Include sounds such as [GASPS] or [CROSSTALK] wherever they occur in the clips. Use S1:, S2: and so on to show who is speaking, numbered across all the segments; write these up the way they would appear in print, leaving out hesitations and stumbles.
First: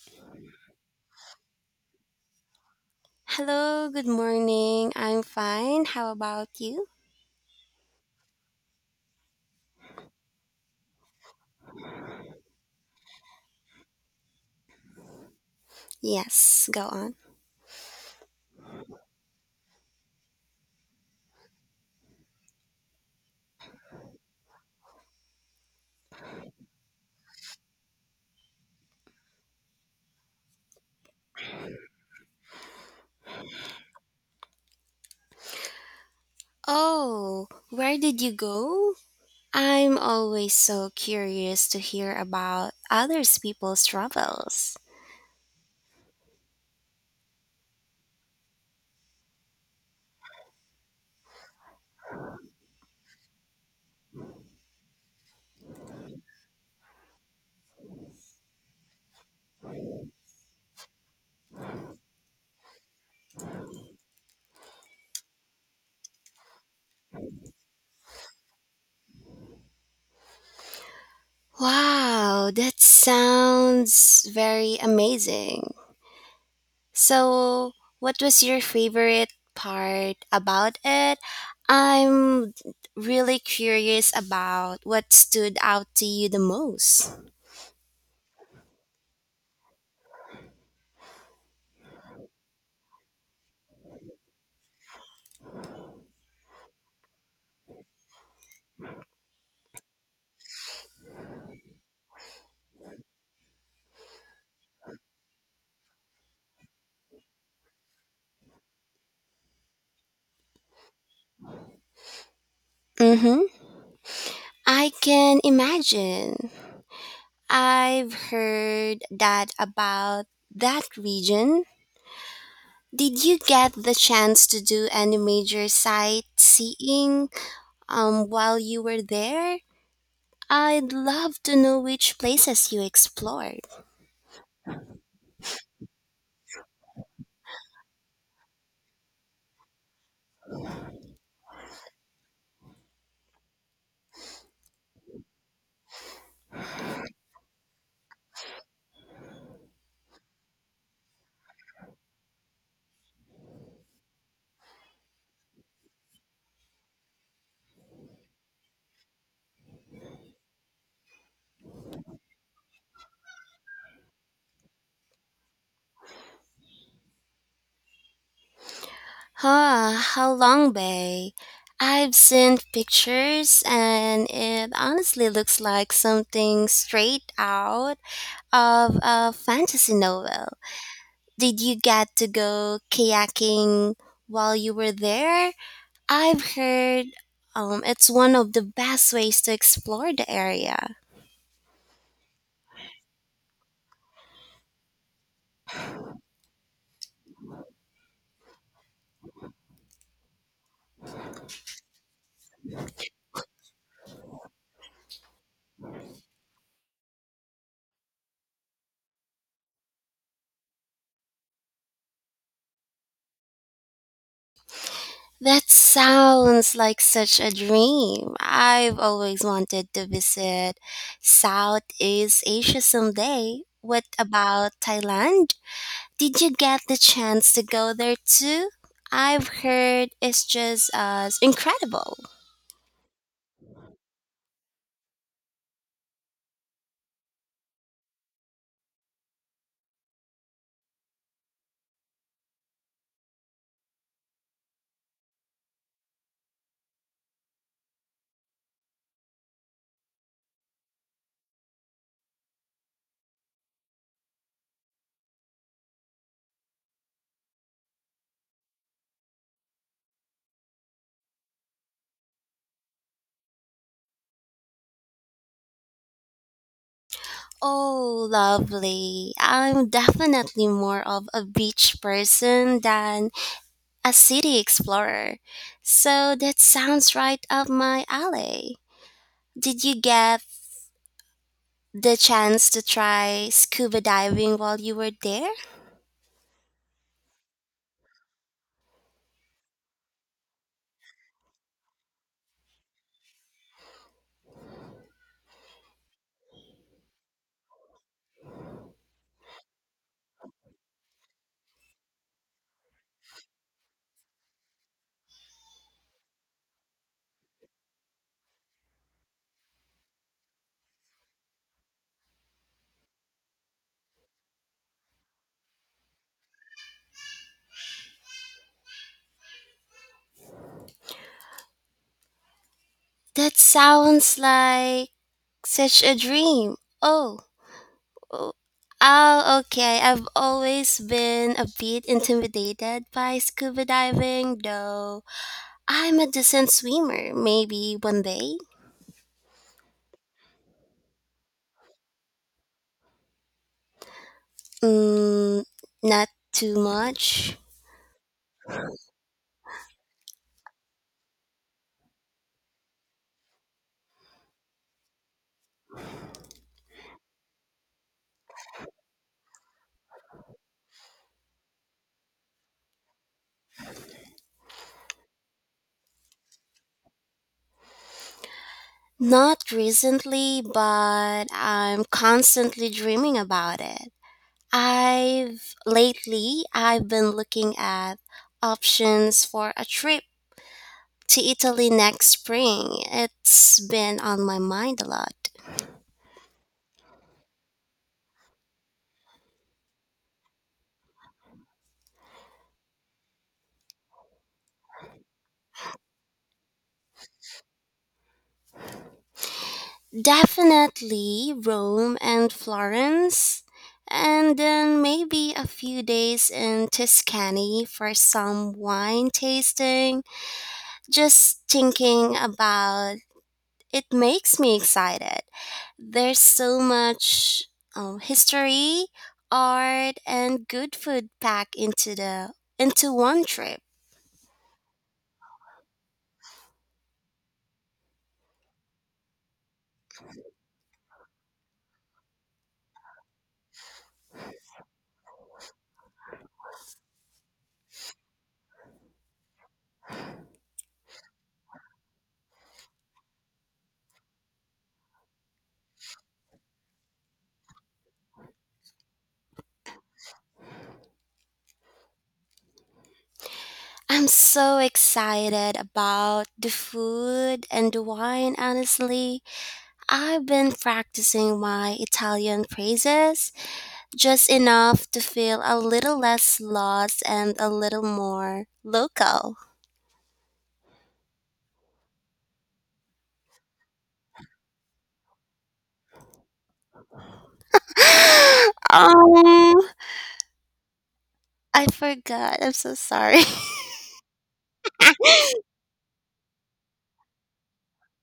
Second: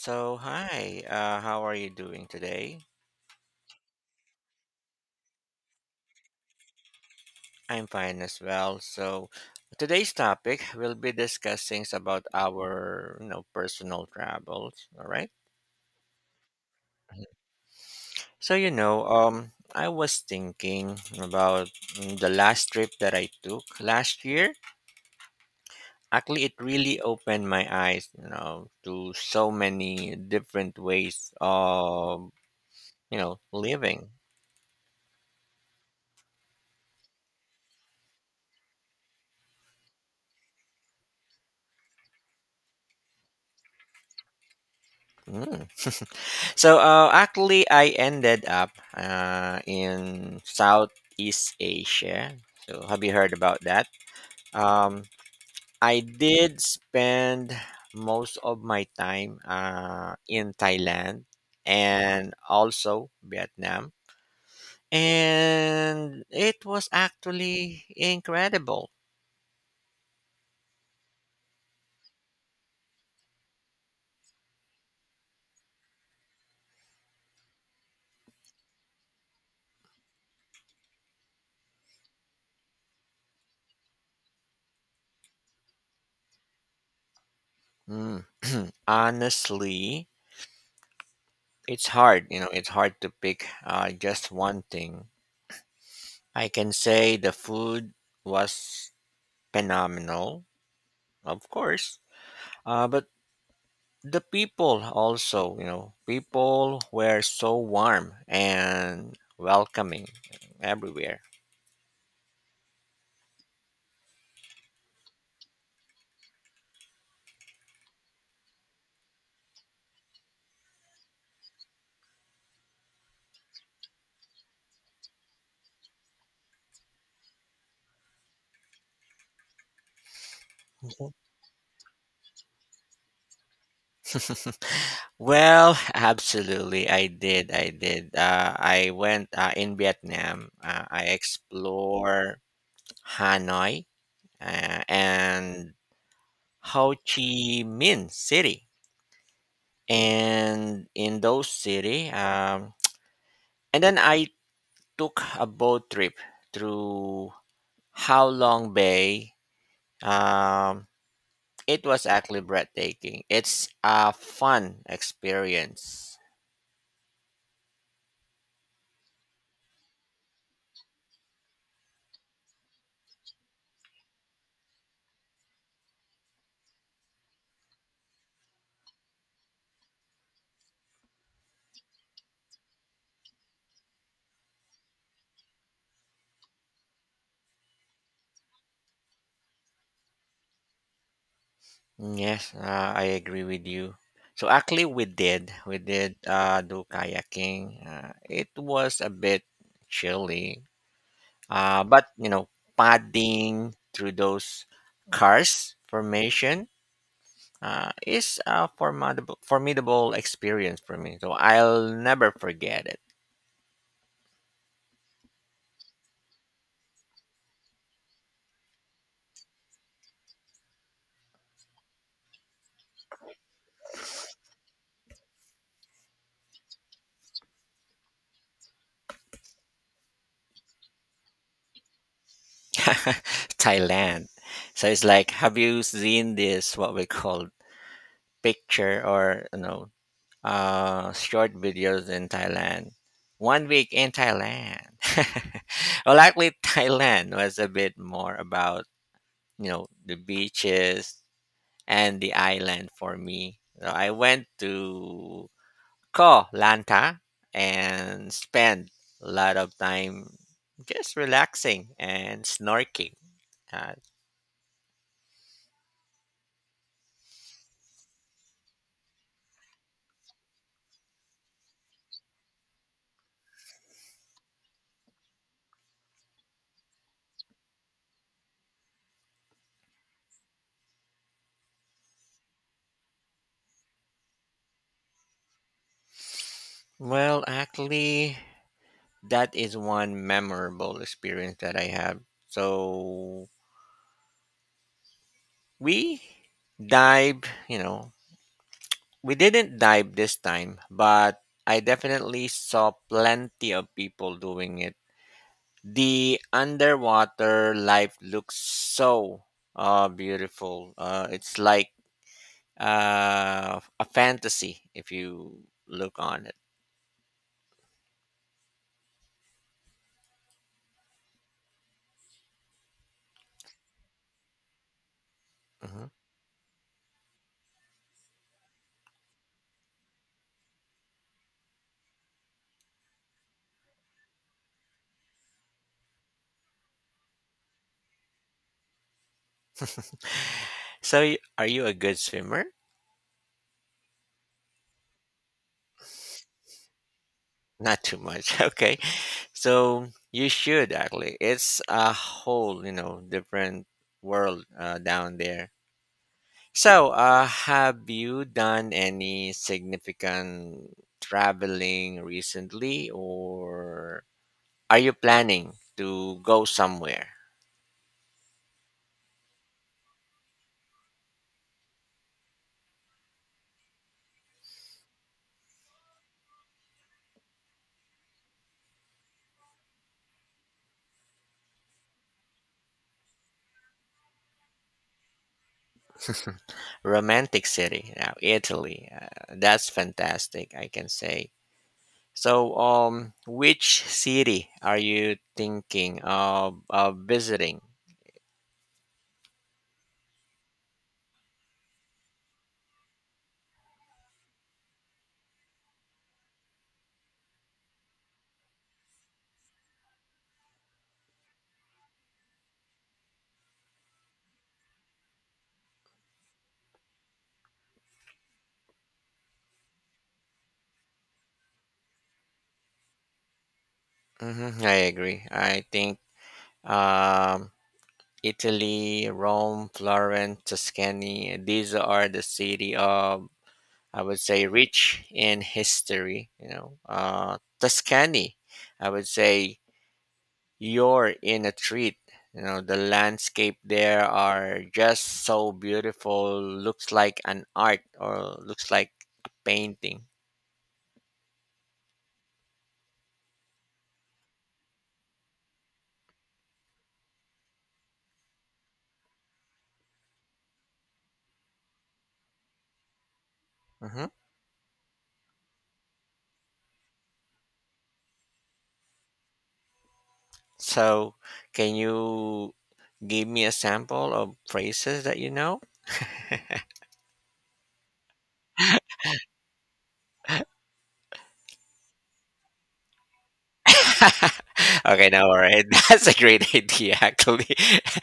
S1: So, hi, how are you doing today?
S2: Hello, good morning. I'm fine. How about you?
S1: I'm fine as well. So, today's topic we will be discussing is about our, you know, personal travels, all right?
S2: Yes, go on.
S1: I was thinking about the last trip that I took last year. Actually, it really opened my eyes, you know, to so many different ways of, you know, living.
S2: Oh, where did you go? I'm always so curious to hear about others people's travels.
S1: Mm. Actually, I ended up in Southeast Asia. So have you heard about that? Um, I did spend most of my time in Thailand and also Vietnam, and it was actually incredible.
S2: Wow, that sounds very amazing. So, what was your favorite part about it? I'm really curious about what stood out to you the most.
S1: Mm. Honestly, it's hard. You know, it's hard to pick just one thing. I can say the food was phenomenal, of course. But the people also, you know, people were so warm and welcoming everywhere.
S2: Mhm. I can imagine. I've heard that about that region. Did you get the chance to do any major sightseeing while you were there? I'd
S1: Mhm.
S2: love to know which places you explored.
S1: [LAUGHS] Well, absolutely, I did. I did. I went in Vietnam. I explore Hanoi and Ho Chi Minh City, and in those city, and then I took a boat trip through How Long Bay. Um, it was actually breathtaking. It's a fun experience.
S2: Huh, how long, Bay? I've seen pictures and it honestly looks like something straight out of a fantasy novel. Did you get to go kayaking while you were there? I've heard it's one of the best ways to explore the area.
S1: Yes, I agree with you. So actually, we did do kayaking. It was a bit chilly, but you know, paddling through those cars formation it's a formidable experience for me. So I'll never forget it.
S2: That sounds like such a dream. I've always wanted to visit Southeast Asia someday. What about Thailand? Did you get the chance to go there too? I've heard it's just as incredible.
S1: [LAUGHS] Thailand. So it's like, have you seen this, what we call picture or, you know, short videos in Thailand? 1 week in Thailand. [LAUGHS] Well, actually, Thailand was a bit more about, you know, the beaches and the island for me. So I went to Koh Lanta and spend a lot of time just relaxing and snorkeling. Uh,
S2: Oh, lovely. I'm definitely more of a beach person than a city explorer. So that sounds right up my alley. Did you get the chance to try scuba diving while you were there?
S1: well, actually, that is one memorable experience that I have. So we dive, you know, we didn't dive this time, but I definitely saw plenty of people doing it. The underwater life looks so beautiful. It's like a fantasy if you look on it.
S2: That sounds like such
S1: Mhm.
S2: a dream. Oh, oh, oh, okay. I've always been a bit intimidated by scuba diving, though. I'm a decent swimmer. Maybe one day.
S1: So, are you a good swimmer?
S2: Mm, not too much.
S1: Not too much. [LAUGHS] Okay. So, you should actually. It's a whole, you know, different world down there. So, have you done any significant traveling recently, or are you planning to go somewhere?
S2: Not recently, but I'm constantly dreaming about it. I've been looking at options for a trip to Italy next spring. It's been on my mind a lot.
S1: Romantic city, now Italy. That's fantastic, I can say. So, which city are you thinking of visiting?
S2: Definitely Rome and Florence, and then maybe a few days in Tuscany for some wine tasting, just thinking about it makes me excited. There's so much history, art, and good food packed into one trip.
S1: Hmm, I agree. I think um, Italy, Rome, Florence, Tuscany. These are the city of I would say rich in history. You know, Tuscany. I would say you're in a treat. You know, the landscape there are just so beautiful. Looks like an art or looks like a painting.
S2: I'm so excited about the food and the wine. Honestly, I've been practicing my Italian phrases
S1: Hmm.
S2: just enough to feel a little less lost and a little more local.
S1: So, can you give me a sample of phrases that you know?
S2: [GASPS] [LAUGHS] um, I forgot. I'm so sorry. [LAUGHS]
S1: [LAUGHS] Okay, no, all right. [LAUGHS] That's a great idea, actually.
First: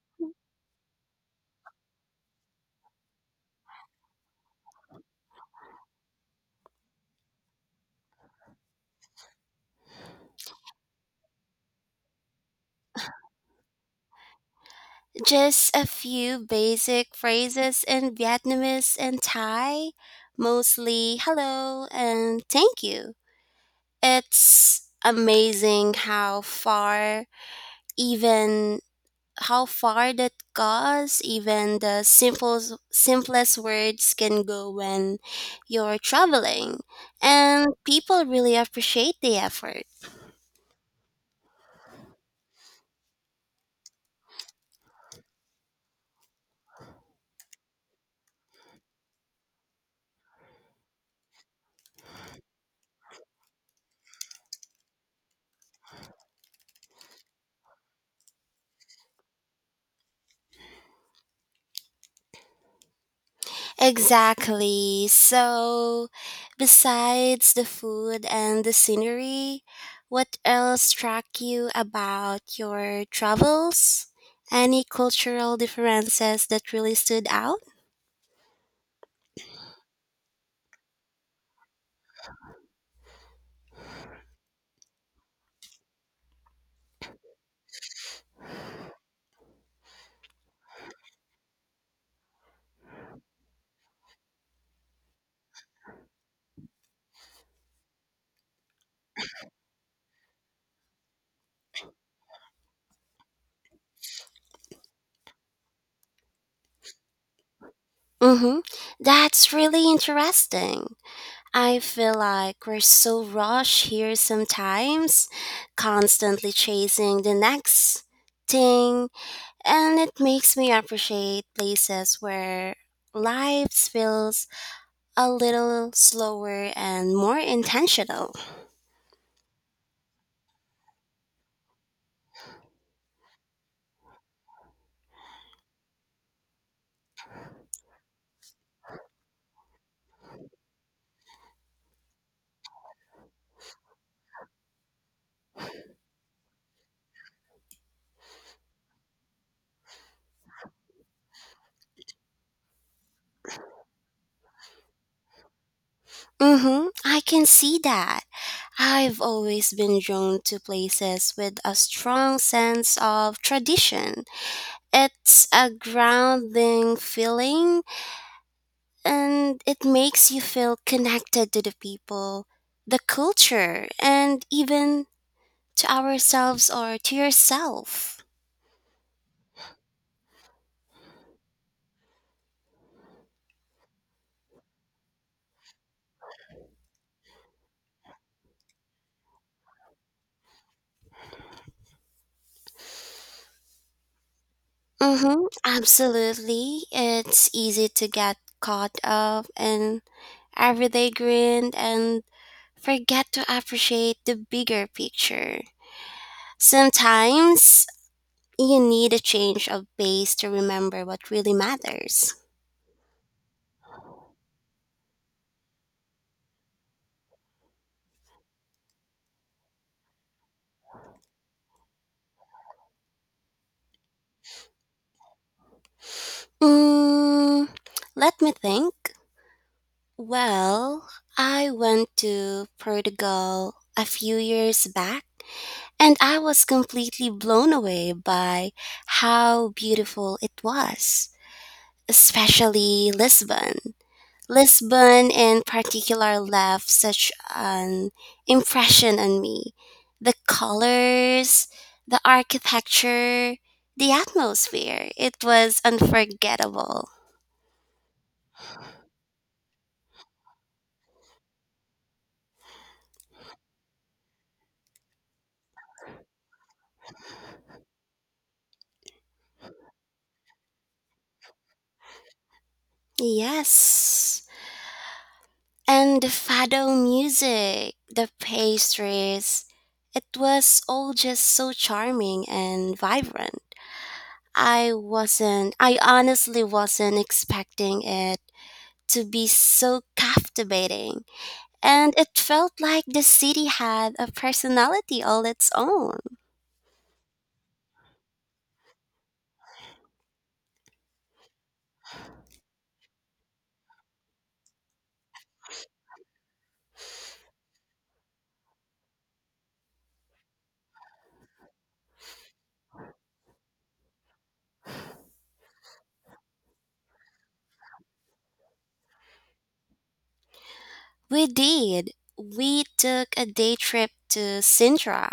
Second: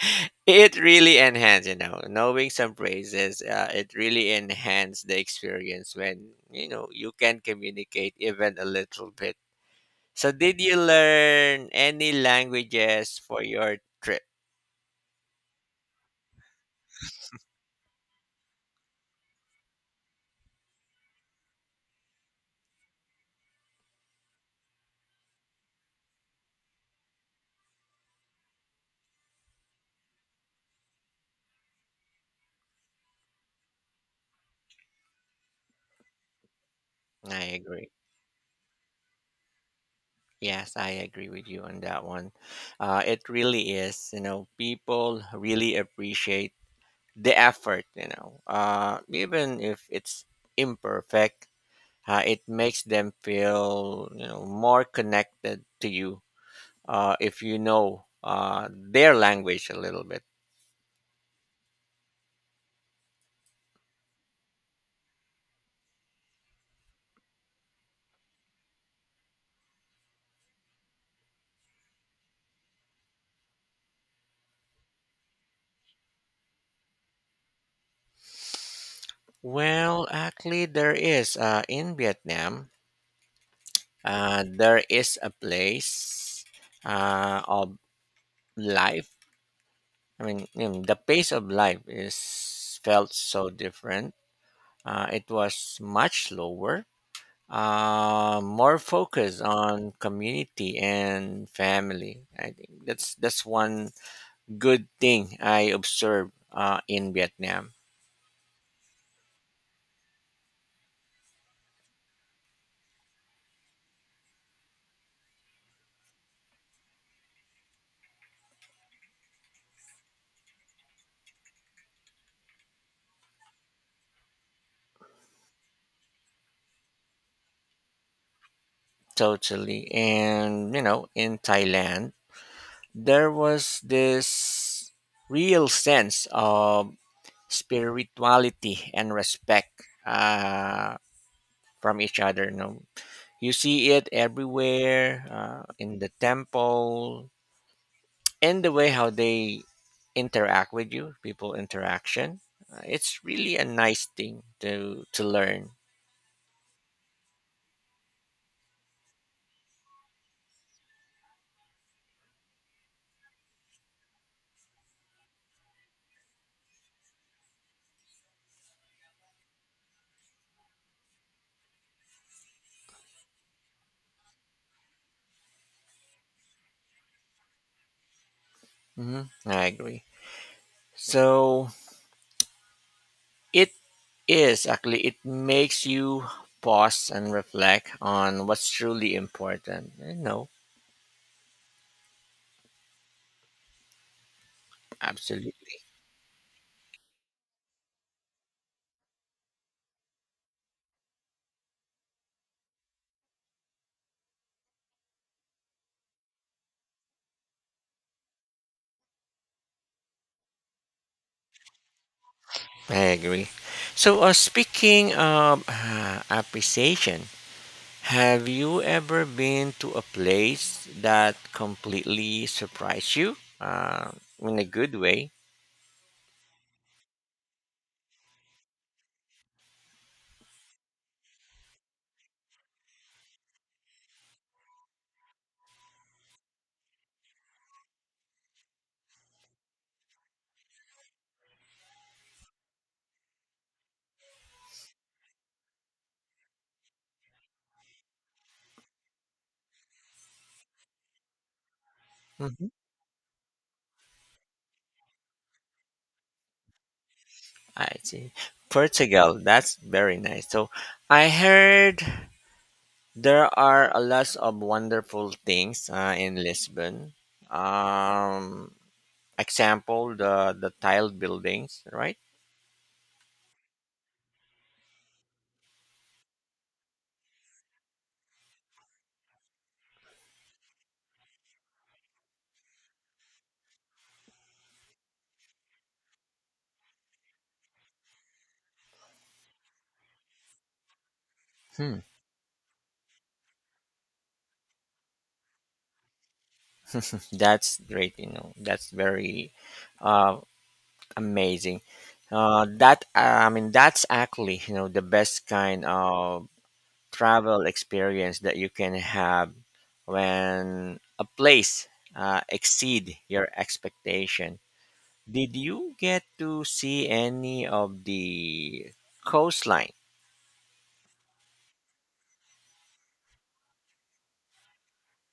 S1: [LAUGHS] It really enhances, you know, knowing some phrases, it really enhances the experience when, you know, you can communicate even a little bit. So, did you learn any languages for your trip?
S2: Just a few basic phrases in Vietnamese and Thai, mostly hello and thank you. It's amazing even how far that goes, even the simplest words can go when you're traveling,
S1: I
S2: and
S1: agree.
S2: people really appreciate the effort.
S1: Yes, I agree with you on that one. It really is, you know, people really appreciate the effort, you know, even if it's imperfect, it makes them feel, you know, more connected to you if you know their language a little bit.
S2: Exactly. So, besides the food and the scenery, what else struck you about your travels? Any cultural differences that really stood out?
S1: Well, actually, there is in Vietnam, there is a place of life I mean, you know, the pace of life is felt so different. It was much slower, more focused on community and family. I think that's one good thing I observed in Vietnam.
S2: Mm-hmm. That's really interesting. I feel like we're so rushed here sometimes, constantly chasing the next thing, and it makes me appreciate places where life feels a little slower and more intentional.
S1: Totally, and you know, in Thailand, there was this real sense of spirituality and respect uh, from each other. You know, you see it everywhere in the temple, in the way how they interact with you, people interaction. It's really a nice thing to learn.
S2: Mhm. I can see that. I've always been drawn to places with a strong sense of tradition. It's a grounding feeling, and it makes you feel connected to the people, the culture, and even to ourselves or to yourself.
S1: Hmm, I agree. So it is actually it makes you pause and reflect on what's truly important. No,
S2: Mhm.
S1: absolutely,
S2: Absolutely. It's easy to get caught up in everyday grind and forget to appreciate the bigger picture. Sometimes you need a change of pace to remember what really matters.
S1: I agree. So speaking of appreciation, have you ever been to a place that completely surprised you? In a good way.
S2: Mm, let me think. Well, I went to Portugal a few years back and I was completely blown away by how beautiful it was, especially Lisbon. Lisbon, in particular, left such an impression on me. The colors, the
S1: Hmm,
S2: architecture, the atmosphere. It was unforgettable.
S1: I see. Portugal, that's very nice. So I heard there are a lot of wonderful things in Lisbon. Um, example, the tiled buildings, right?
S2: Yes. And the fado music, the pastries. It was all just so charming and vibrant. I honestly wasn't expecting it to be so captivating.
S1: Hmm.
S2: And it felt like the city had a personality all its own.
S1: That's great, you know. That's very uh, amazing. That I mean, that's actually you know the best kind of travel experience that you can have when a place exceed your expectation. Did you get to see any of the coastline?
S2: We did. We took a day trip to Sintra,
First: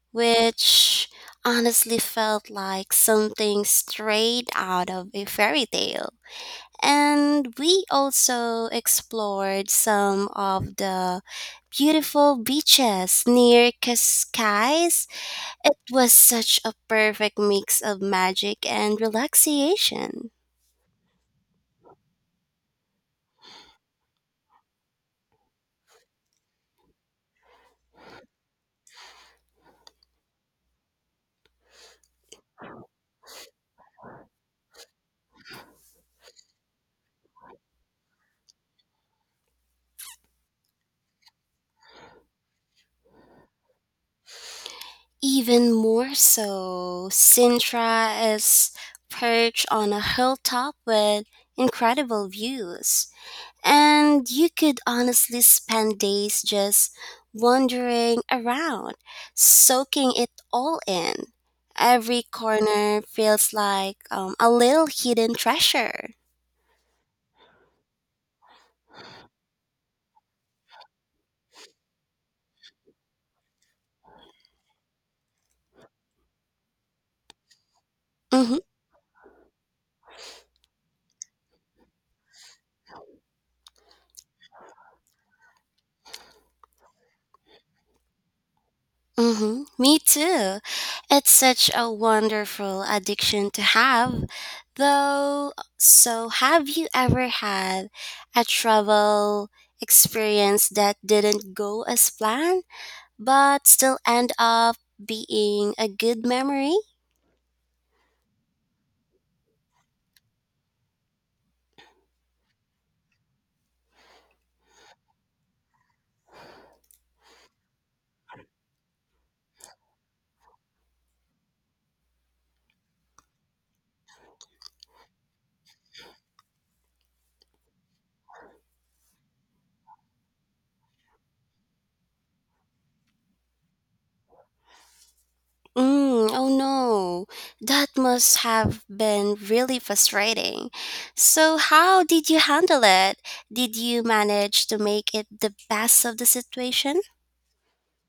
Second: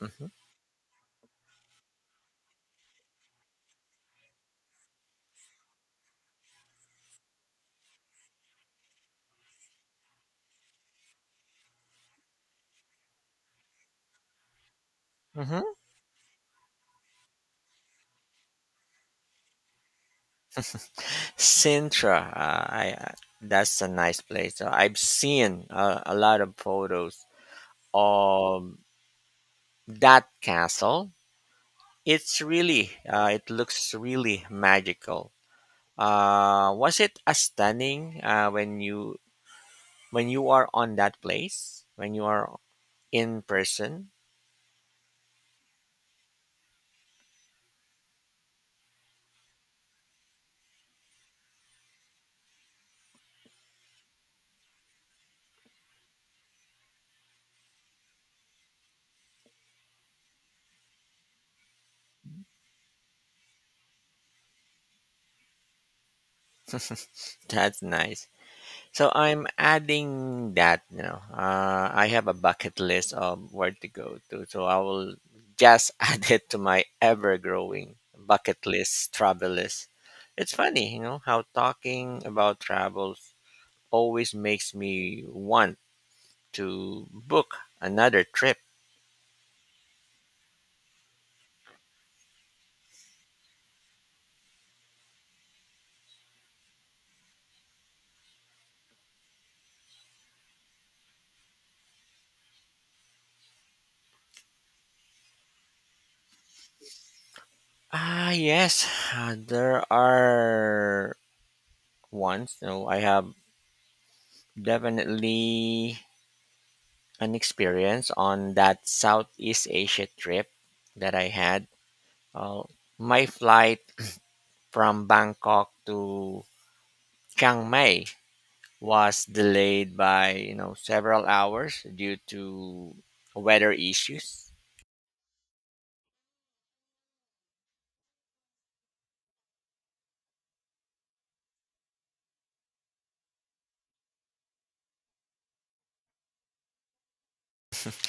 S1: Hmm.
S2: which honestly felt like something straight out of a fairy tale. And we also explored some of the beautiful beaches near Cascais.
S1: Hmm.
S2: It was such a perfect mix of magic and relaxation.
S1: Sintra, that's a nice place. I've seen a lot of photos of that castle. It's really, it looks really magical. Was it as stunning when you are on that place when you are in person?
S2: Even more so, Sintra is perched on a hilltop with incredible views, and you could honestly spend days just wandering around, soaking it all in. Every corner feels like a little hidden treasure.
S1: That's nice. So I'm adding that. You know, I have a bucket list of where to go to, so I will just [LAUGHS] add it to my ever growing
S2: Mm-hmm.
S1: bucket list travel list. It's funny, you know, how talking about travels always makes me want to book another trip.
S2: Mm-hmm. Me too. It's such a wonderful addiction to have. Though, so have you ever had a travel experience that didn't go as planned, but still end up being a good memory?
S1: Ah, yes, there are ones. No, I have definitely an experience on that Southeast Asia trip that I had. Uh, my flight from Bangkok to Chiang Mai was delayed by you know several hours due to weather issues.
S2: Mm, oh no, that must have been really frustrating. So, how did you handle it? Did you manage to make it the best of the situation?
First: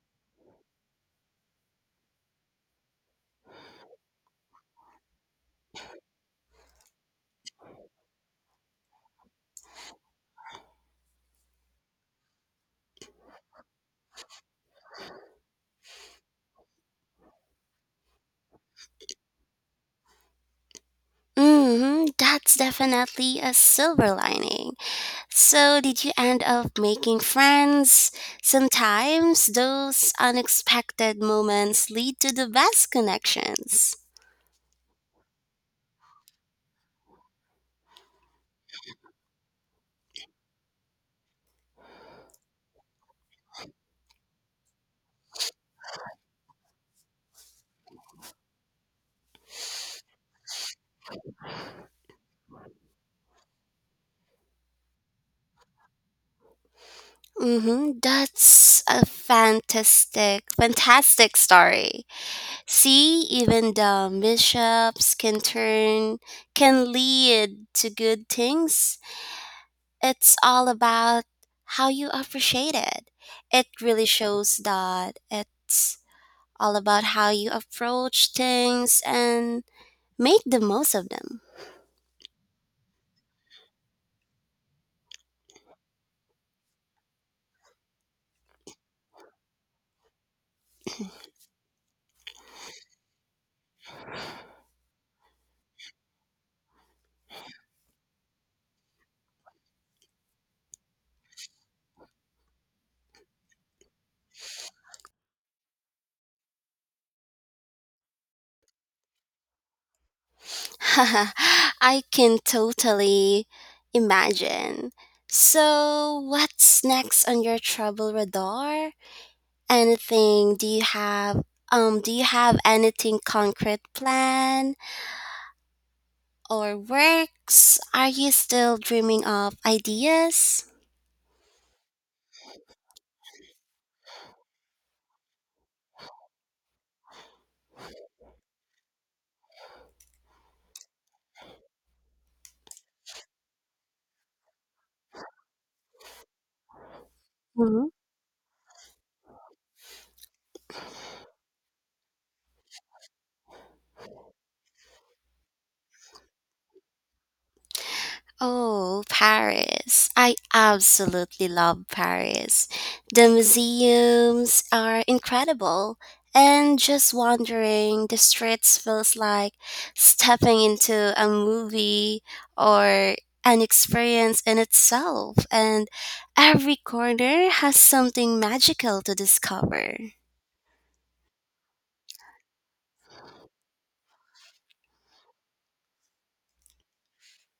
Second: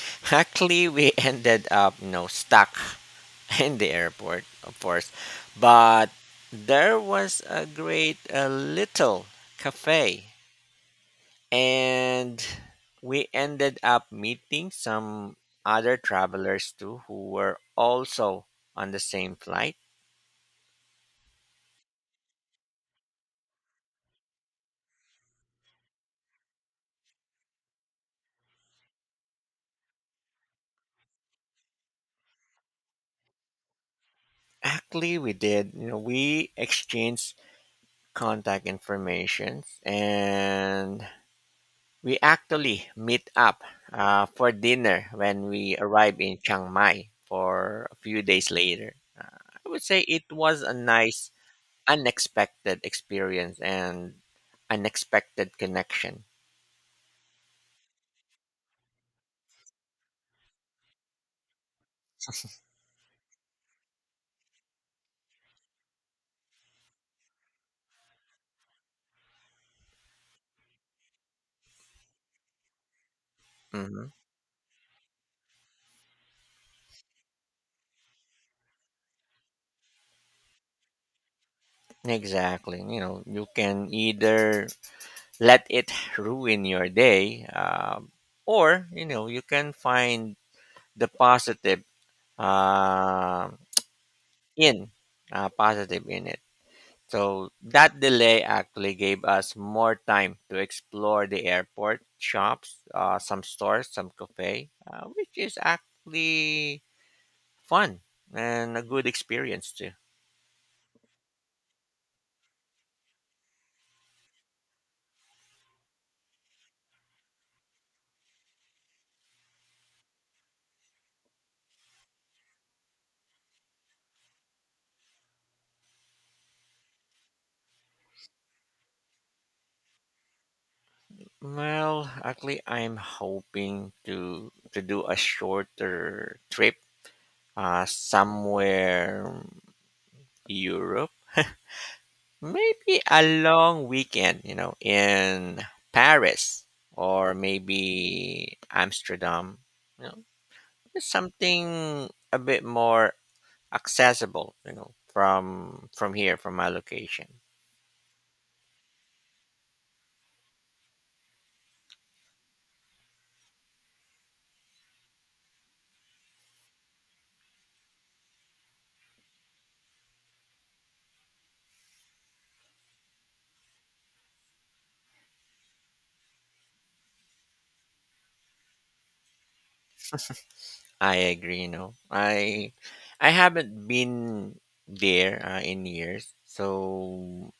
S1: [LAUGHS] Luckily, we ended up you know stuck [LAUGHS] in the airport, of course. But there was a great little cafe, and we ended up meeting some other travelers too who were also on the same flight.
S2: Hmm, that's definitely a silver lining. So, did you end up making friends? Sometimes those unexpected moments lead to the best connections.
S1: Actually, we did. You know, we exchanged contact information, and we actually meet up for dinner when we arrive in Chiang Mai for a few days later. I would say it was a nice, unexpected experience and unexpected connection.
S2: Mm-hmm. That's a fantastic, fantastic story. See, even the mishaps can lead to good things. It's all about how you appreciate it. It really
S1: Hmm.
S2: shows that it's all about how you approach things and make the most of them.
S1: Exactly. You know, you can either let it ruin your day, or you know, you can find the positive uh, in positive in it. So that delay actually gave us more time to explore the airport, shops, some stores, some cafe, which is actually fun and a good experience too.
S2: [LAUGHS] I can totally imagine. So, what's next on your travel radar? Anything do you have anything concrete planned or works? Are you still dreaming of ideas?
S1: Well, actually, I'm hoping to do a shorter trip, somewhere Europe, maybe a long weekend, you know, in Paris or maybe Amsterdam, you know, just something a bit more accessible, you know, from here, from my location.
S2: Oh, Paris. I absolutely love Paris. The museums are incredible, and just wandering the streets feels like stepping into a movie or an experience in itself, and every corner has something magical to discover.
S1: I agree. You know, I haven't been there in years, so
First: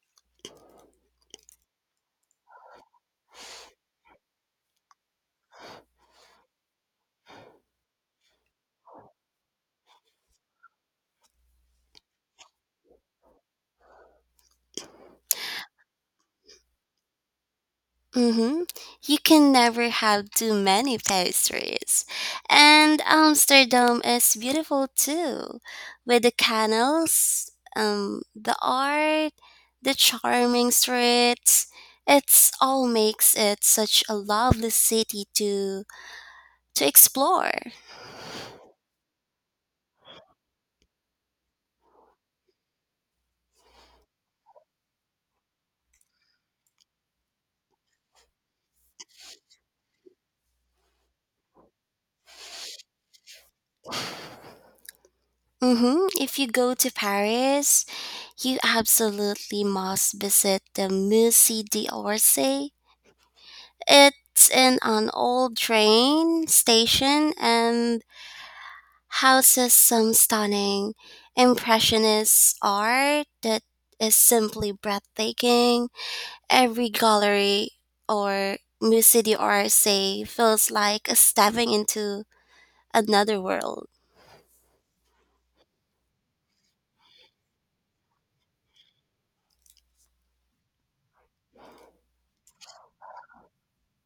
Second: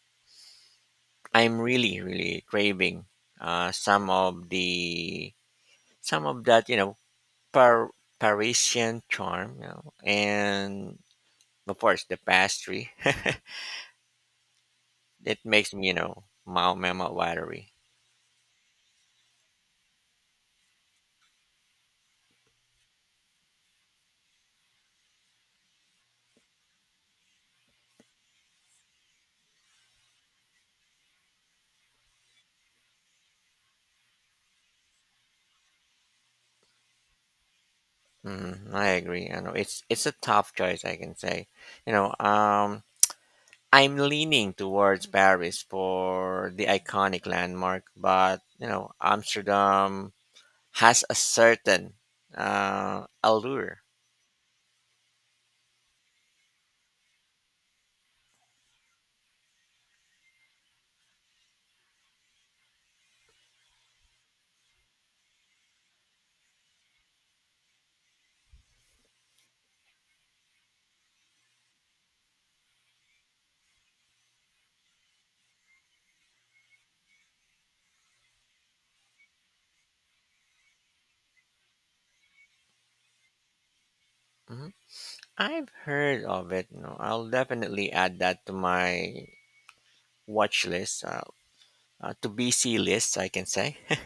S1: I'm really craving uh, some of the some of that you know par- Parisian charm, you know, and of course the pastry. [LAUGHS] It makes me you know mouth watery.
S2: Mm-hmm. You can never have too many pastries. And Amsterdam is beautiful too, with the canals, the art, the charming streets. It's all makes it such a lovely city to explore.
S1: Mm, I agree. I know it's a tough choice. I can say, you know. I'm leaning towards Paris for the iconic landmark, but you know, Amsterdam has a certain allure.
S2: Mm-hmm. If you go to Paris, you absolutely must visit the Musée d'Orsay. It's in an old train station and houses some stunning impressionist art that is simply breathtaking. Every gallery or musée d'art feels like a stepping into another world.
S1: Mhm. I've heard of it. You know, I'll definitely add that to my watch list, to BC list, I can say. [LAUGHS]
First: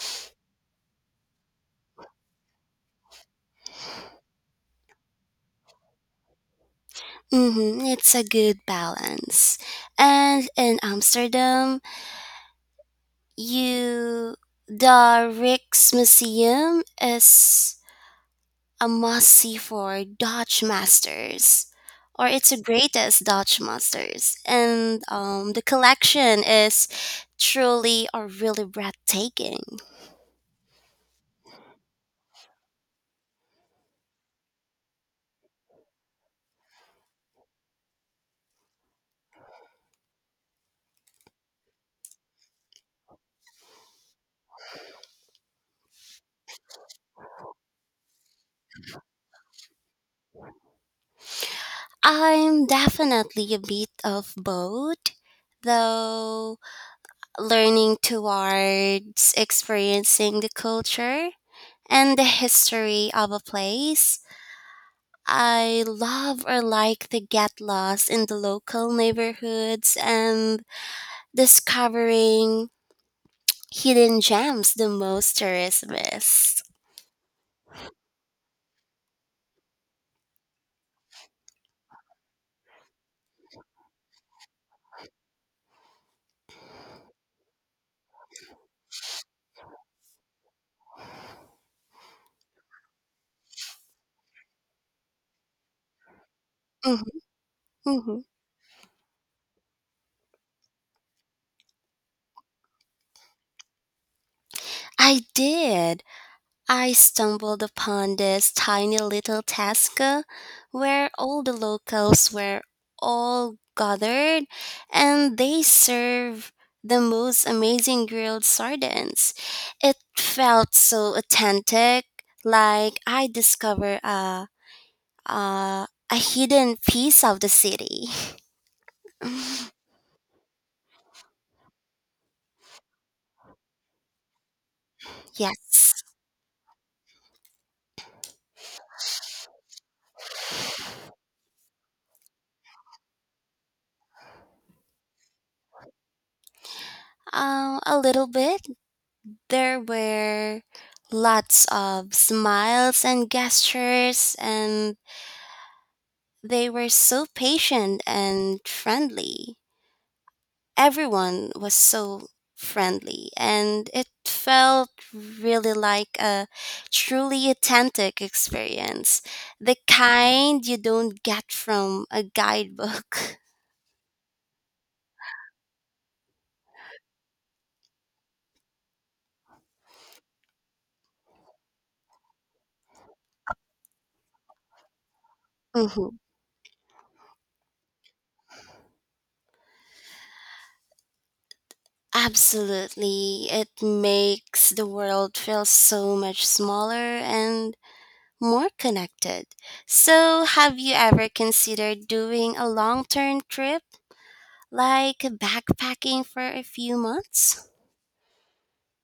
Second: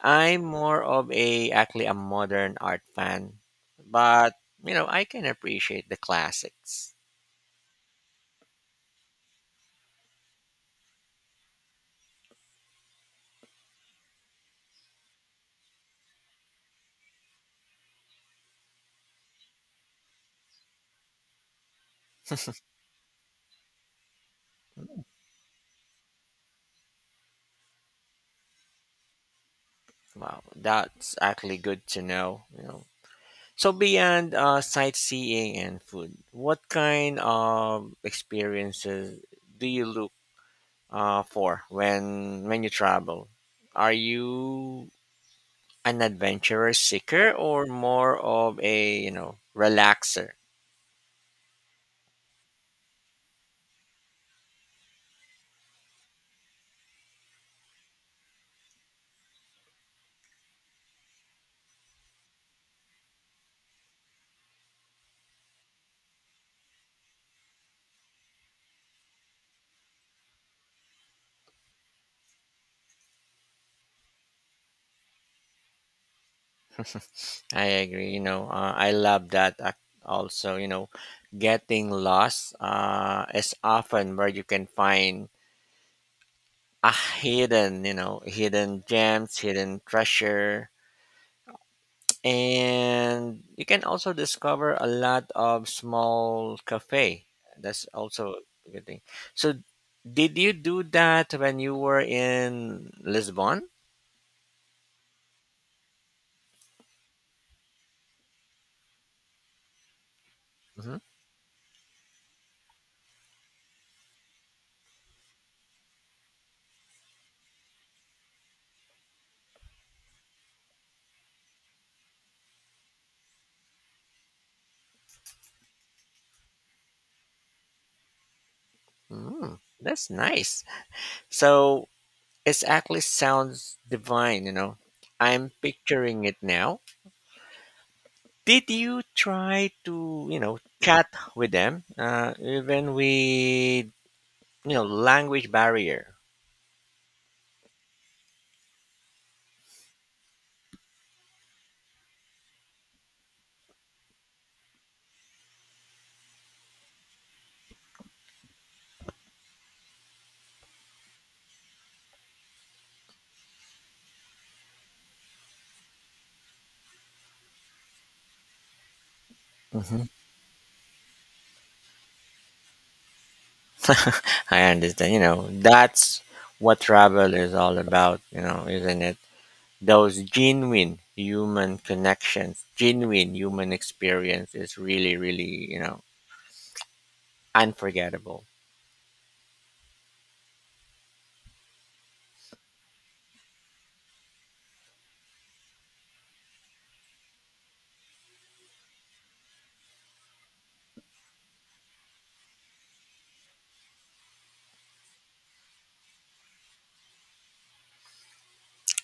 S1: I'm more of a actually a modern art fan, but you know, I can appreciate the classics.
S2: Mm-hmm, it's a good balance. And in Amsterdam, you the Rijksmuseum is a must see for Dutch masters, or it's the greatest Dutch masters. And the collection is truly or really breathtaking.
S1: Wow, that's actually good to know. You know, so beyond sightseeing and food, what kind of experiences do you look for when you travel? Are you an adventurer seeker or more of a you know relaxer?
S2: I'm definitely a bit of both, though learning towards experiencing the culture and the history of a place. I love or like to get lost in the local neighborhoods and discovering hidden gems, the most tourists.
S1: I agree. You know, I love that. Also, you know, getting lost is often where you can find a hidden, you know, hidden gems, hidden treasure, and you can also discover a lot of small
S2: Mhm,
S1: cafe. That's
S2: mhm.
S1: also a good thing. So did you do that when you were in Lisbon?
S2: I did. I stumbled upon this tiny little Tasca
S1: Hmm.
S2: where all the locals were all gathered and they serve the most amazing grilled sardines. It felt so authentic, like I discovered a hidden piece of the city. [LAUGHS]
S1: Mm, that's nice. So it's actually sounds divine, you know. I'm
S2: Yes,
S1: picturing it now. Did you try to you know chat with them even with you know language barrier?
S2: a little bit. There were lots of smiles and gestures, and they were so patient and friendly. Everyone was so friendly, and it felt really like a truly authentic experience, the
S1: Mhm.
S2: kind you don't get from a guidebook. [LAUGHS]
S1: I understand. You know, that's what travel is all about, you know, isn't it? Those genuine human connections, genuine human experience is really, really, you know,
S2: Mhm.
S1: unforgettable.
S2: Absolutely. It makes the world feel so much smaller and more connected. So, have you ever considered doing a long term trip like backpacking for a few months?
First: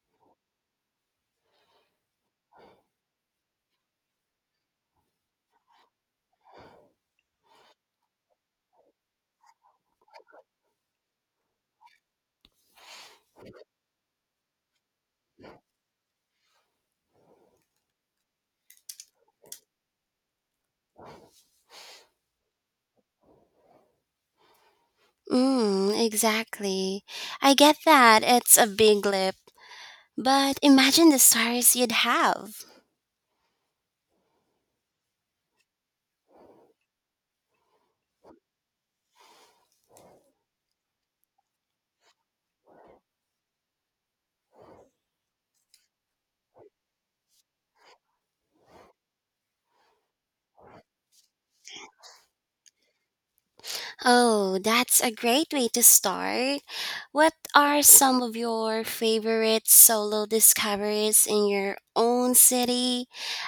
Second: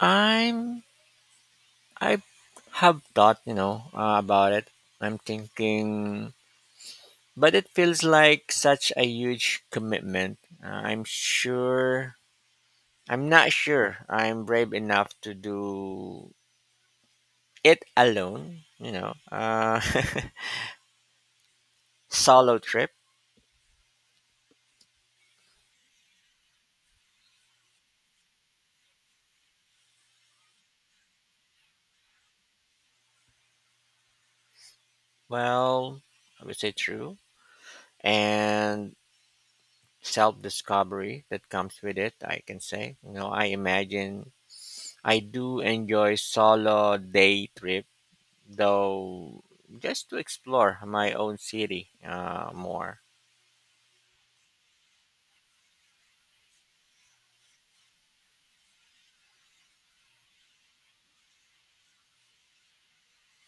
S1: I'm, I have thought, you know, about it. I'm thinking, but it feels like such a huge commitment. I'm not sure I'm brave enough to do it alone, you know. [LAUGHS] Solo trip,
S2: Mm, exactly. I get that it's a big leap, but imagine the stories you'd have.
S1: well, I would say true. And self discovery that comes with it, I can say. You know, I imagine I do enjoy solo day trip, though, just to explore my own city more.
S2: Oh, that's a great way to start. What are some of your favorite solo discoveries in your own city?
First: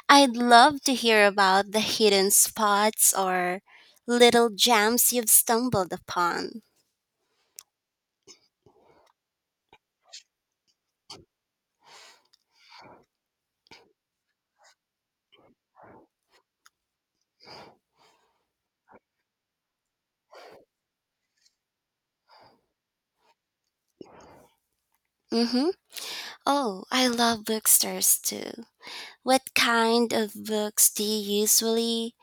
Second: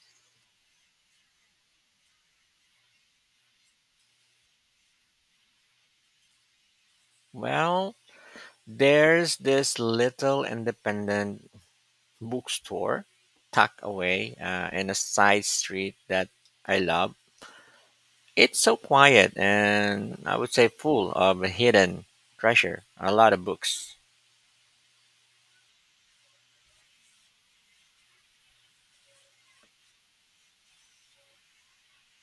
S2: I'd love to hear about the hidden spots or little gems you've stumbled upon.
S1: Well, there's this little independent bookstore tucked away in a side street that I love. It's so quiet and I would say full of hidden treasure. A lot of books.
S2: Mm-hmm. Oh, I love bookstores too. What kind of books do you usually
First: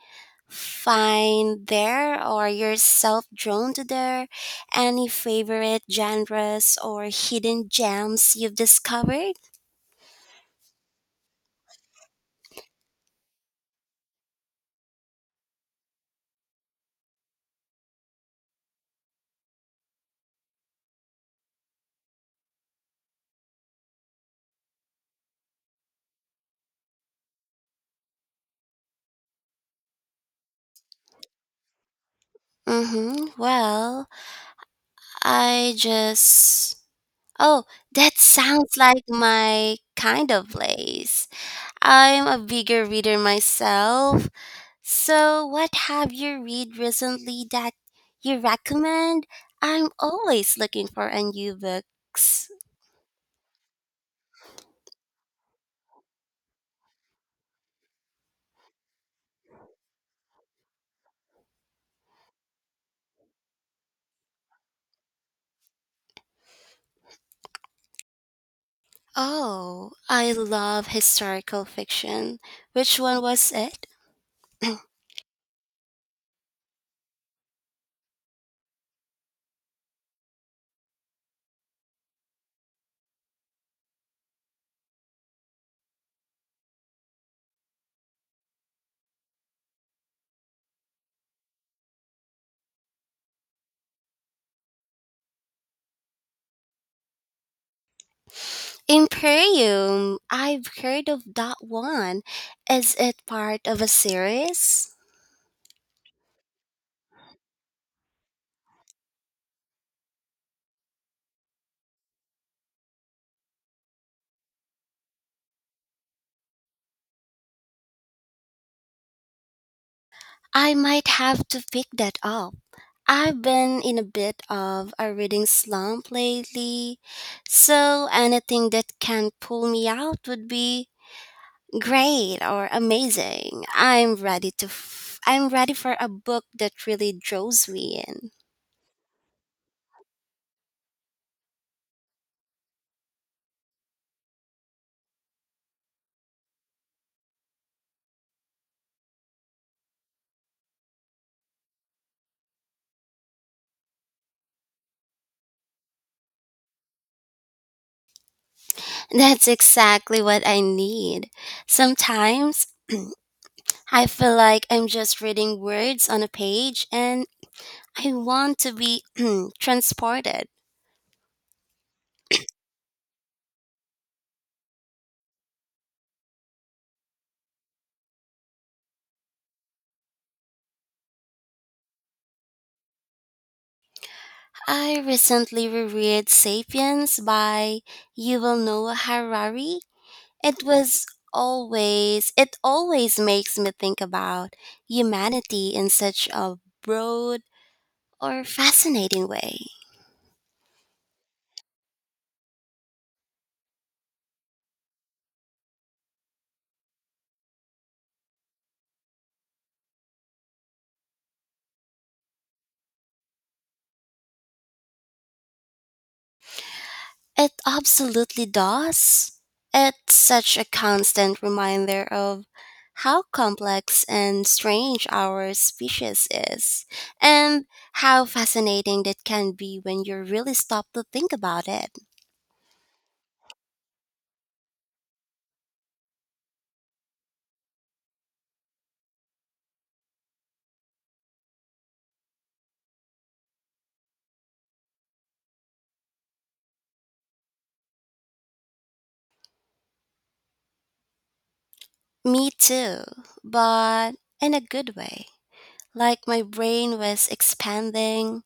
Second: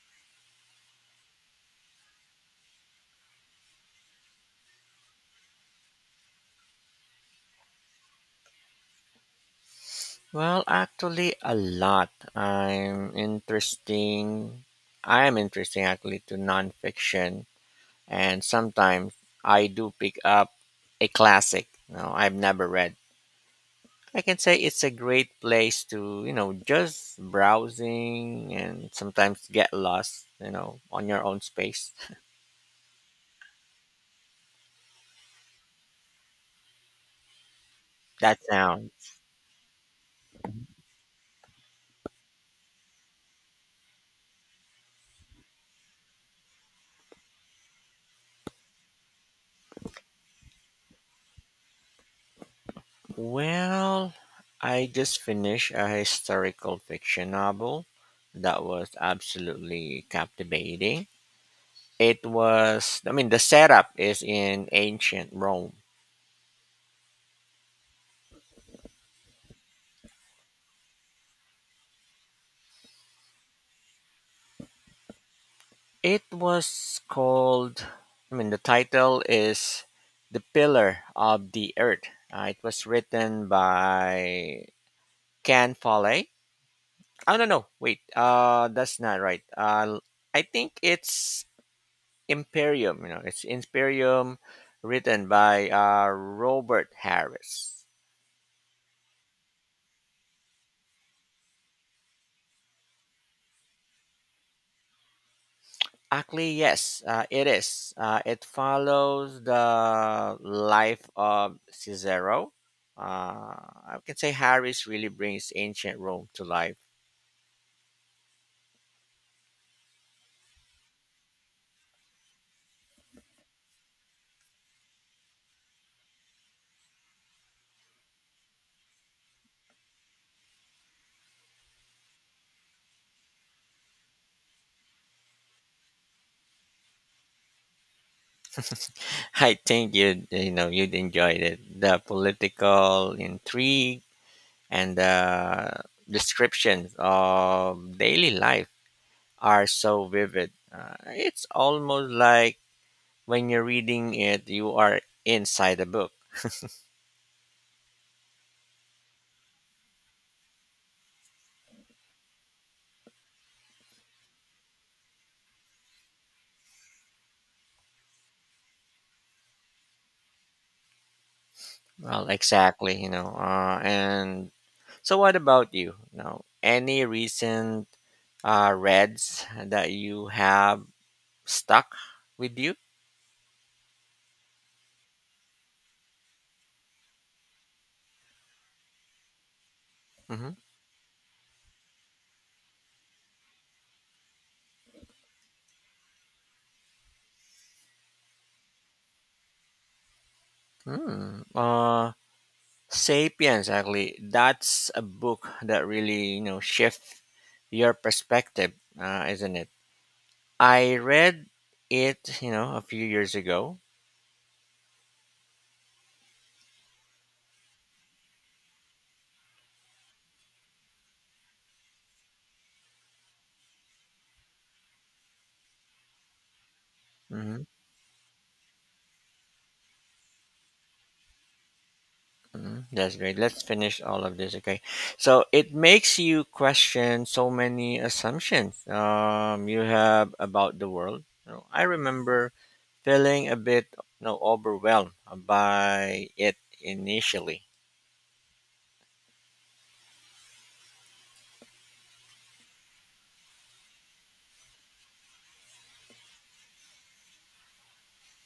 S2: find there or yourself drawn to there? Any favorite genres or hidden gems you've discovered?
S1: Well, actually, a lot. I'm interesting. I am interesting actually to nonfiction, and sometimes I do pick up a classic. No, I've never read. I can say it's a great place to you know just browsing and sometimes get lost. You know, on your own space.
S2: Mm-hmm. Well, I just. Oh, that
S1: That
S2: sounds
S1: sound.
S2: like my kind of place. I'm a bigger reader myself. So, what have you read recently that you recommend? I'm always looking for a new books.
S1: Well, I just finished a historical fiction novel that was absolutely captivating. It was, I mean, the setup is in ancient Rome.
S2: Oh, I love historical fiction. Which one was it?
S1: It was called, I mean, the title is The Pillar of the Earth. It was written by Can Follett. Oh, no, no, wait, that's not right. I think it's Imperium, you know, it's Imperium, written by Robert Harris.
S2: Imperium. I've heard of that one. Is it part of a series?
S1: Actually, yes, it is. It follows the life of Cicero. Uh, I can say Harris really brings ancient Rome to life.
S2: I might have to pick that up. I've been in a bit of a reading slump lately, so anything that can pull me out would be great or amazing. I'm ready for a book that really draws me in.
S1: [LAUGHS] I think you'd you know you'd enjoy it. The political intrigue and the descriptions of daily life are so vivid. It's almost like when you're reading it, you are inside the book.
S2: That's exactly what I need. Sometimes I feel like I'm just reading words on a page and I want to be [CLEARS THROAT] transported.
S1: Well, exactly, you know. And so, what about you? Now, any recent reads that you have stuck with you?
S2: I recently reread Sapiens by Yuval Noah Harari.
S1: Mm-hmm.
S2: It was it always makes me think about humanity in such a broad or fascinating way.
S1: Mm. Uh, Sapiens, actually, that's a book that really, you know, shift your perspective, isn't it? I read it, you know, a few years ago.
S2: It absolutely does. It's such a constant reminder of how complex and strange our species is, and how fascinating that can be when you really stop to think about it.
S1: Mm, that's great. Let's finish all of this, okay? So it makes you question so many assumptions you have about the world. You know, I remember feeling a bit, you know, overwhelmed by it initially.
S2: Me too, but in a good way. Like my brain was expanding.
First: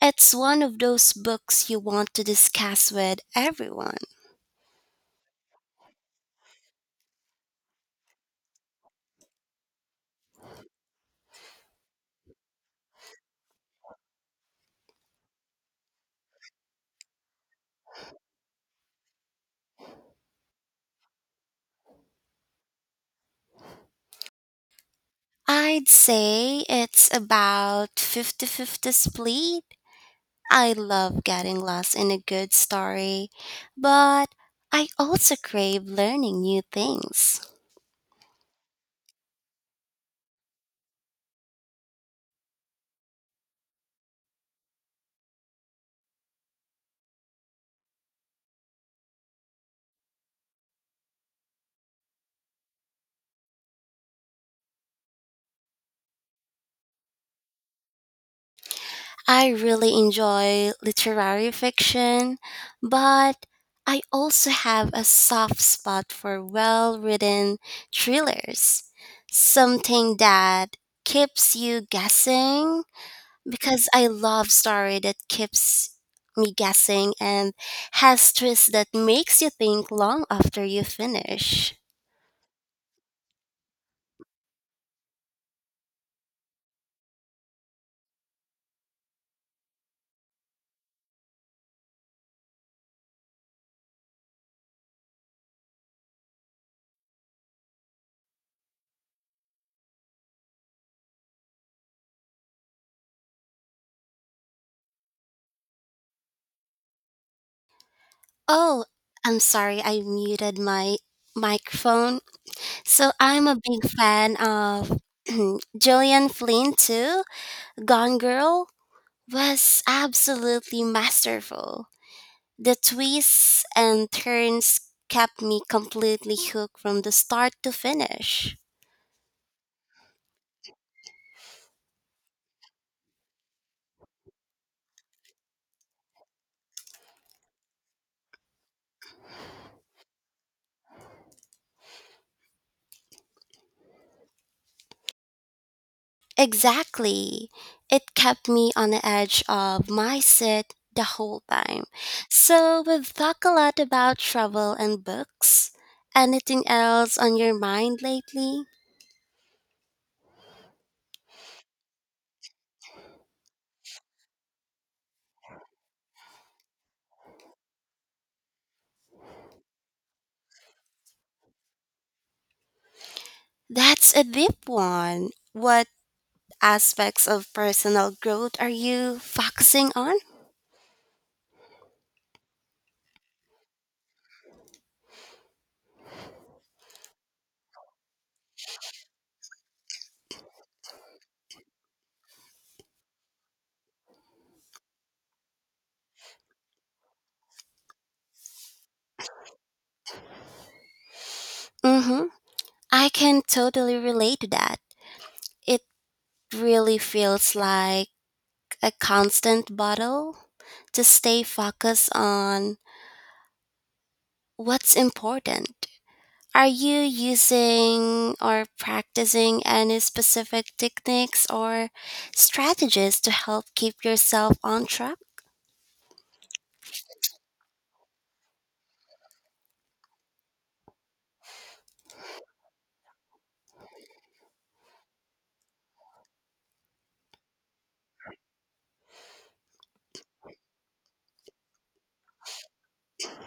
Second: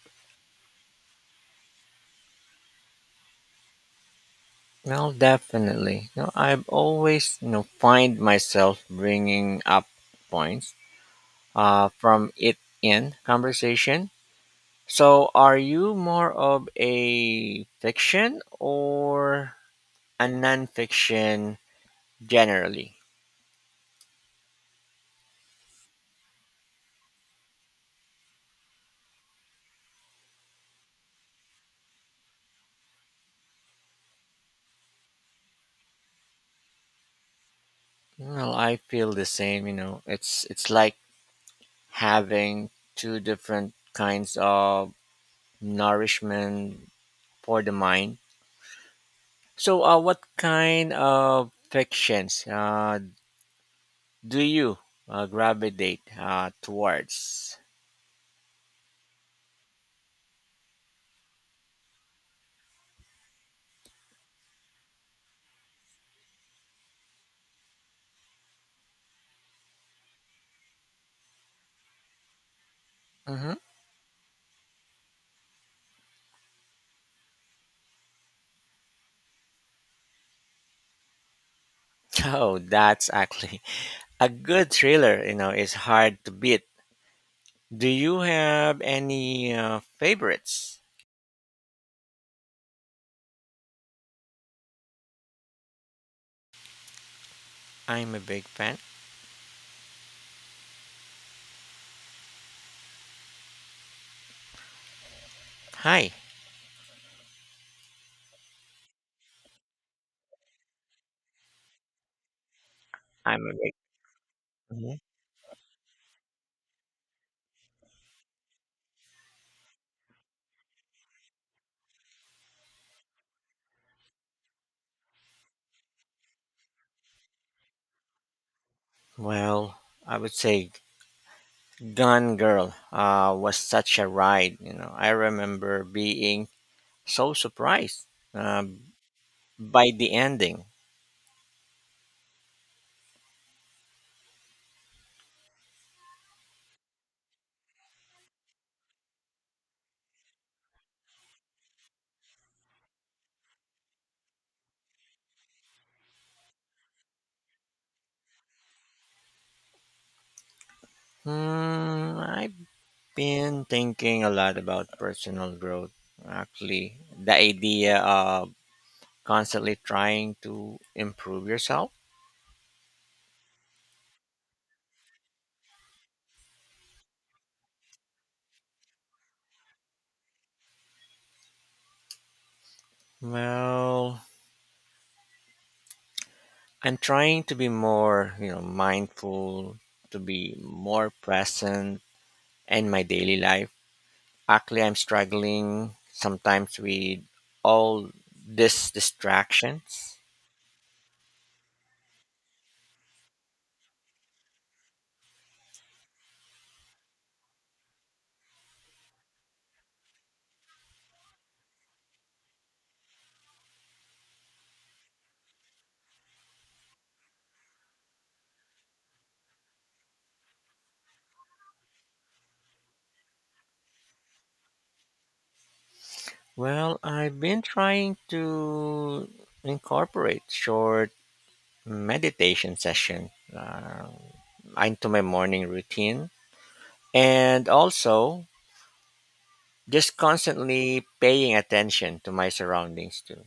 S2: It's one of those books you want to discuss with everyone.
S1: Well, definitely. No, I've always, you know, find myself bringing up points from it in conversation. So, are you more of a fiction or and nonfiction generally?
S2: I'd say it's about 50-50 split. I love getting lost in a good story, but I also crave learning new things.
S1: Well, I feel the same. You know, it's like having two different kinds of nourishment for the mind. So, what kind of fictions do you gravitate towards?
S2: I really enjoy literary fiction, but I also have a soft spot for well written thrillers. Something that keeps you guessing,
S1: Hmm. [LAUGHS]
S2: because I love story that keeps me guessing and has twists that makes you think long after you finish.
S1: Oh, that's actually [LAUGHS] a good thriller. You know, is hard to beat. Do you have any favorites? I'm a big fan. Hi,
S2: Oh, I'm sorry. I muted my microphone. So
S1: I'm
S2: I'm a
S1: a
S2: big fan
S1: big.
S2: of [CLEARS THROAT] Gillian Flynn too. Gone Girl was absolutely masterful. The twists and turns kept me completely hooked from the start to finish.
S1: Well, I would say Gone Girl was such a ride. You know, I remember being so surprised uh, by the ending.
S2: Exactly. It kept me on the edge of my seat the whole time. So we've talked a lot about travel and books. Anything else on your mind lately?
S1: Hmm, I've been thinking a lot about personal growth. Actually, the idea of constantly trying to improve yourself.
S2: That's a deep one. What aspects of personal growth are you focusing on?
S1: Well, I'm trying to be more, you know, mindful, to be more present in my daily life. Actually, I'm struggling sometimes with all these distractions.
S2: Mm-hmm. I can totally relate to that. It really feels like a constant battle to stay focused on what's important. Are you using or practicing any specific techniques or strategies to help keep yourself on track?
S1: Well, I've been trying to incorporate short meditation session uh, into my morning routine, and also just constantly paying attention to my surroundings too.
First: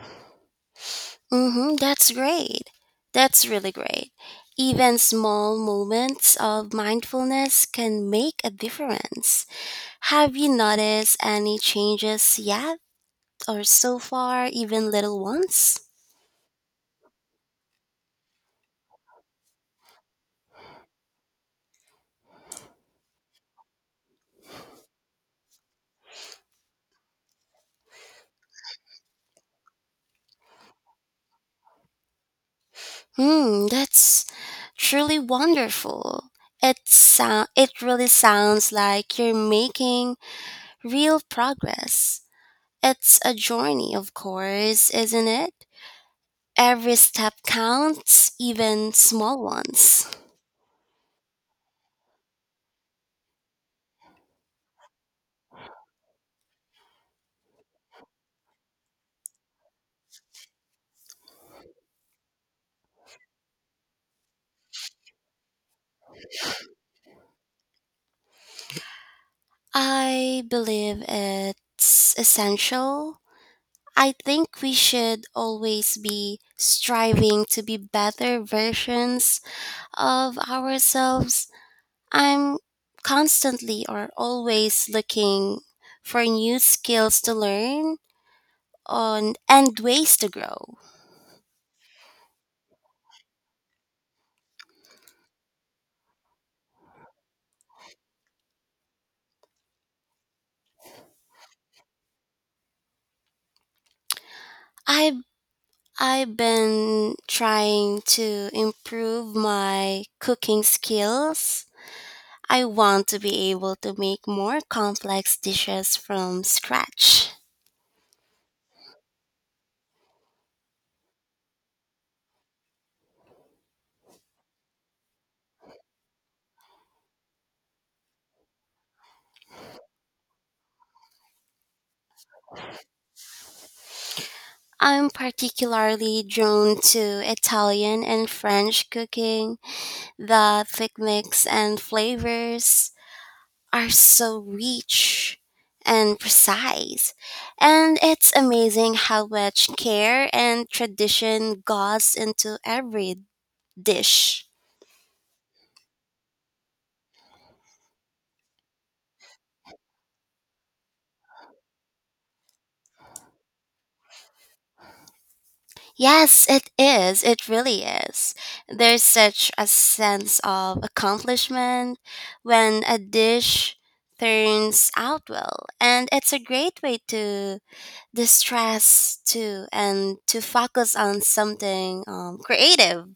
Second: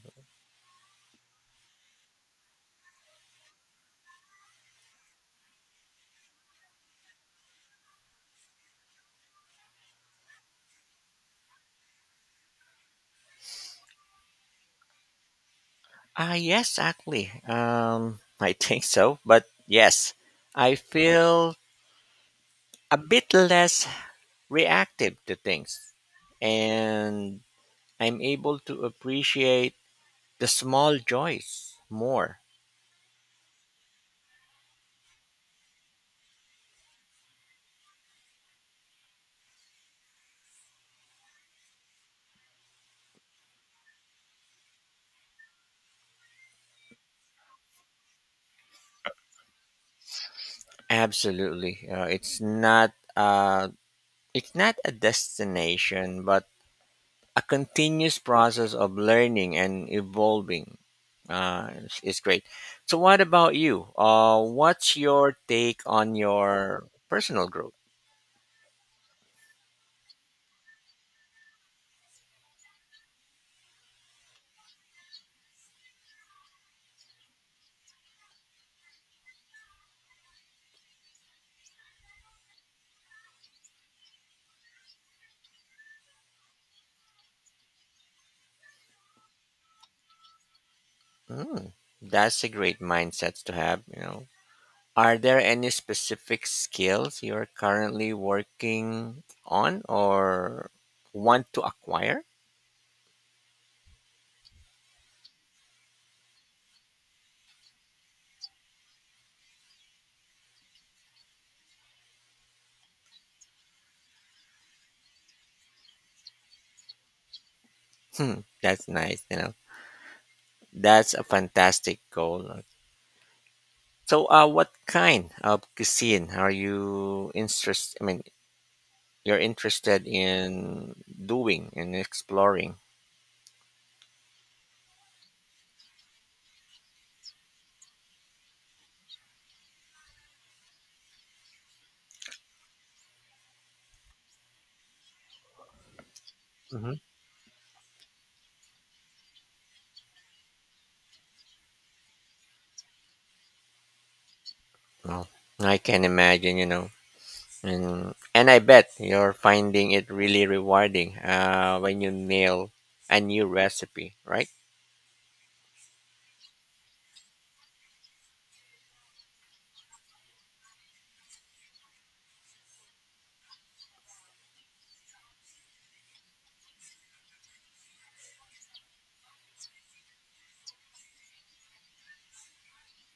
S2: Mm-hmm, that's great. That's really great. Even small moments of mindfulness can make a difference. Have you noticed any changes yet, or so far, even little ones?
S1: Ah, yes, actually, [LAUGHS] I think so. But yes, I feel a bit less reactive to things and I'm able to appreciate the small joys more.
S2: Hmm, that's truly wonderful. It really sounds like you're making real progress. It's a journey, of course, isn't it? Every step counts, even small ones.
S1: Absolutely. It's not, it's not a destination but a continuous process of learning and evolving. Is great. So what about you? What's your take on your personal growth?
S2: I believe it's essential. I think we should always be striving to be better versions of ourselves. I'm constantly or always looking for new skills to learn on and ways to grow.
S1: Mm, that's a great mindset to have, you know. Are there any specific skills you're currently working on or want to acquire?
S2: I've I've been trying to improve my cooking skills. I want to be able to make more complex dishes from scratch.
S1: Hmm, that's nice, you know. That's a fantastic goal. So, what kind of cuisine are you interested? I mean, you're interested in doing and exploring.
S2: I'm particularly drawn to Italian and French cooking, the thick mix and flavors are so rich and
S1: Hmm.
S2: precise. And it's amazing how much care and tradition goes into every dish.
S1: Well, I can imagine, you know, and I bet you're finding it really rewarding when you nail a new recipe, right?
S2: Yes, it is. It really is. There's such a sense of accomplishment when a dish turns out well. And it's a great way to distress too and to focus on something creative.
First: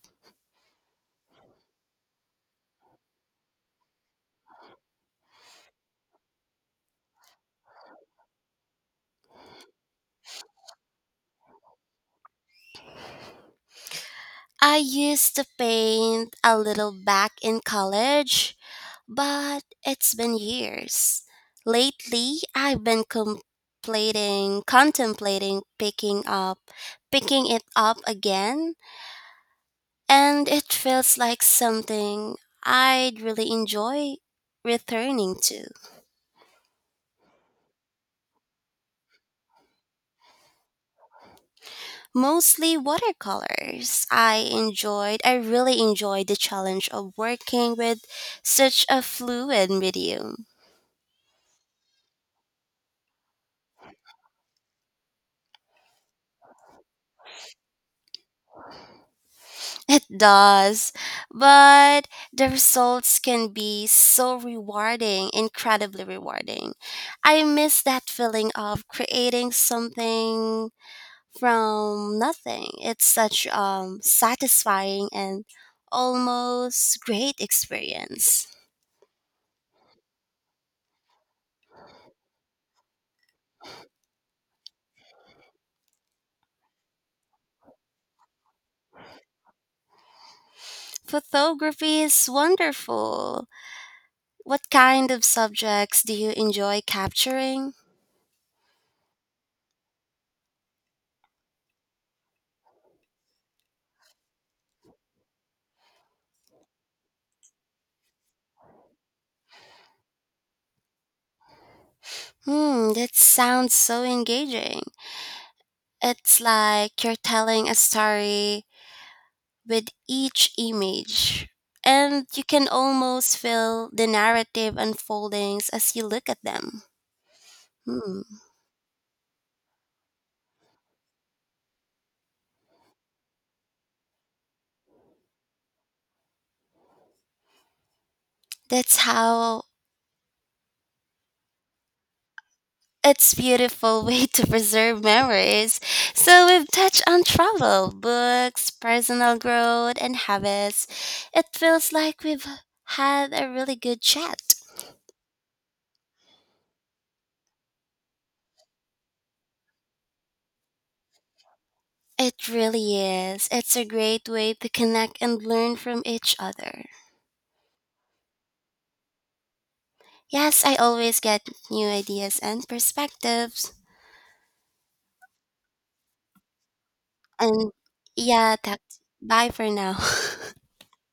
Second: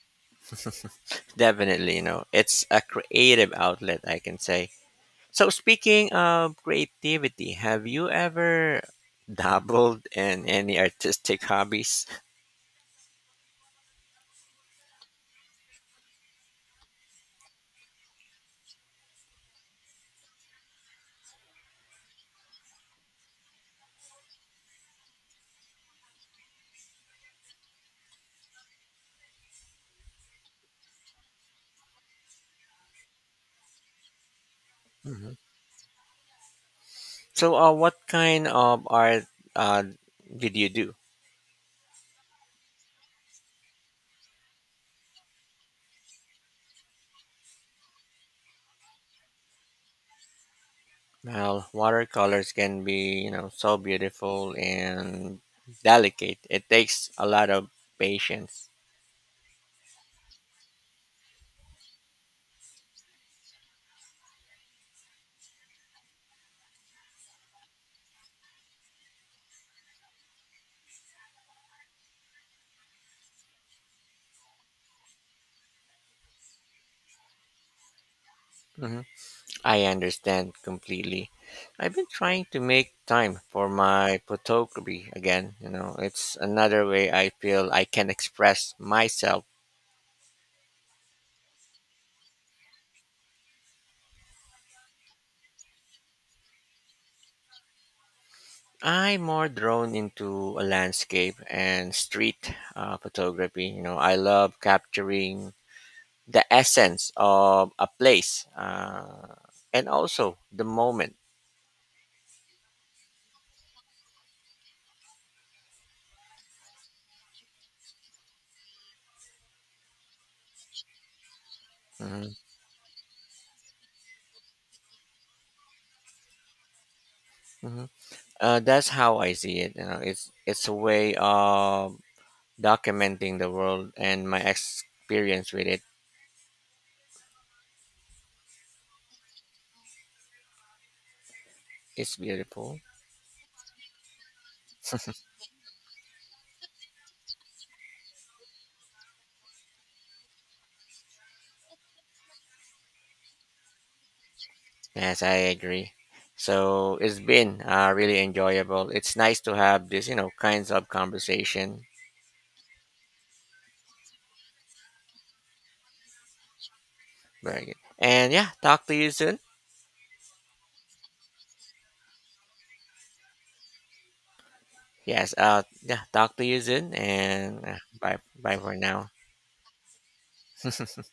S1: Definitely, you know, it's a creative outlet, I can say. So, speaking of creativity, have you ever dabbled in any artistic hobbies?
S2: I used to paint a little back in college, but it's been years. Lately, I've been contemplating picking it up again, and it feels like something I'd really enjoy
S1: Mhm.
S2: returning to.
S1: So, what kind of art uh, did you do?
S2: Mostly watercolors. I really enjoyed the challenge of working with such a fluid medium.
S1: Well, watercolors can be, you know, so beautiful and delicate. It takes a lot of patience.
S2: It does, but the results can be so rewarding, incredibly rewarding. I miss that feeling of creating something from nothing. It's such satisfying and almost great experience.
S1: I understand completely. I've been trying to make time for my photography again. You know, it's another way I feel I can express myself.
S2: Photography is wonderful. What kind of subjects do you enjoy capturing?
S1: I'm more drawn into a landscape and street photography. You know, I love capturing the essence of a place and also the moment.
S2: Hmm, that sounds so engaging. It's like you're telling a story with each image,
S1: Hmm.
S2: and you can almost feel the narrative unfoldings as you look at them.
S1: Hmm.
S2: Hmm.
S1: That's how I see it. You know, it's a way of documenting the world and my experience with it
S2: That's how
S1: is beautiful.
S2: it's beautiful [LAUGHS] way to preserve memories. So we've touched on travel, books, personal growth, and habits. It feels like we've had a really good chat.
S1: Yes, I agree. So it's been really enjoyable. It's nice to have this, you know, kinds of conversation.
S2: It really is. It's a great way to connect and learn from each other.
S1: Very good. And yeah, talk to you soon.
S2: Yes, I always get new ideas and perspectives.
S1: Yes, yeah, talk to you soon. And
S2: And
S1: bye,
S2: yeah,
S1: bye for
S2: that's
S1: now.
S2: bye for now. [LAUGHS]
S1: [LAUGHS]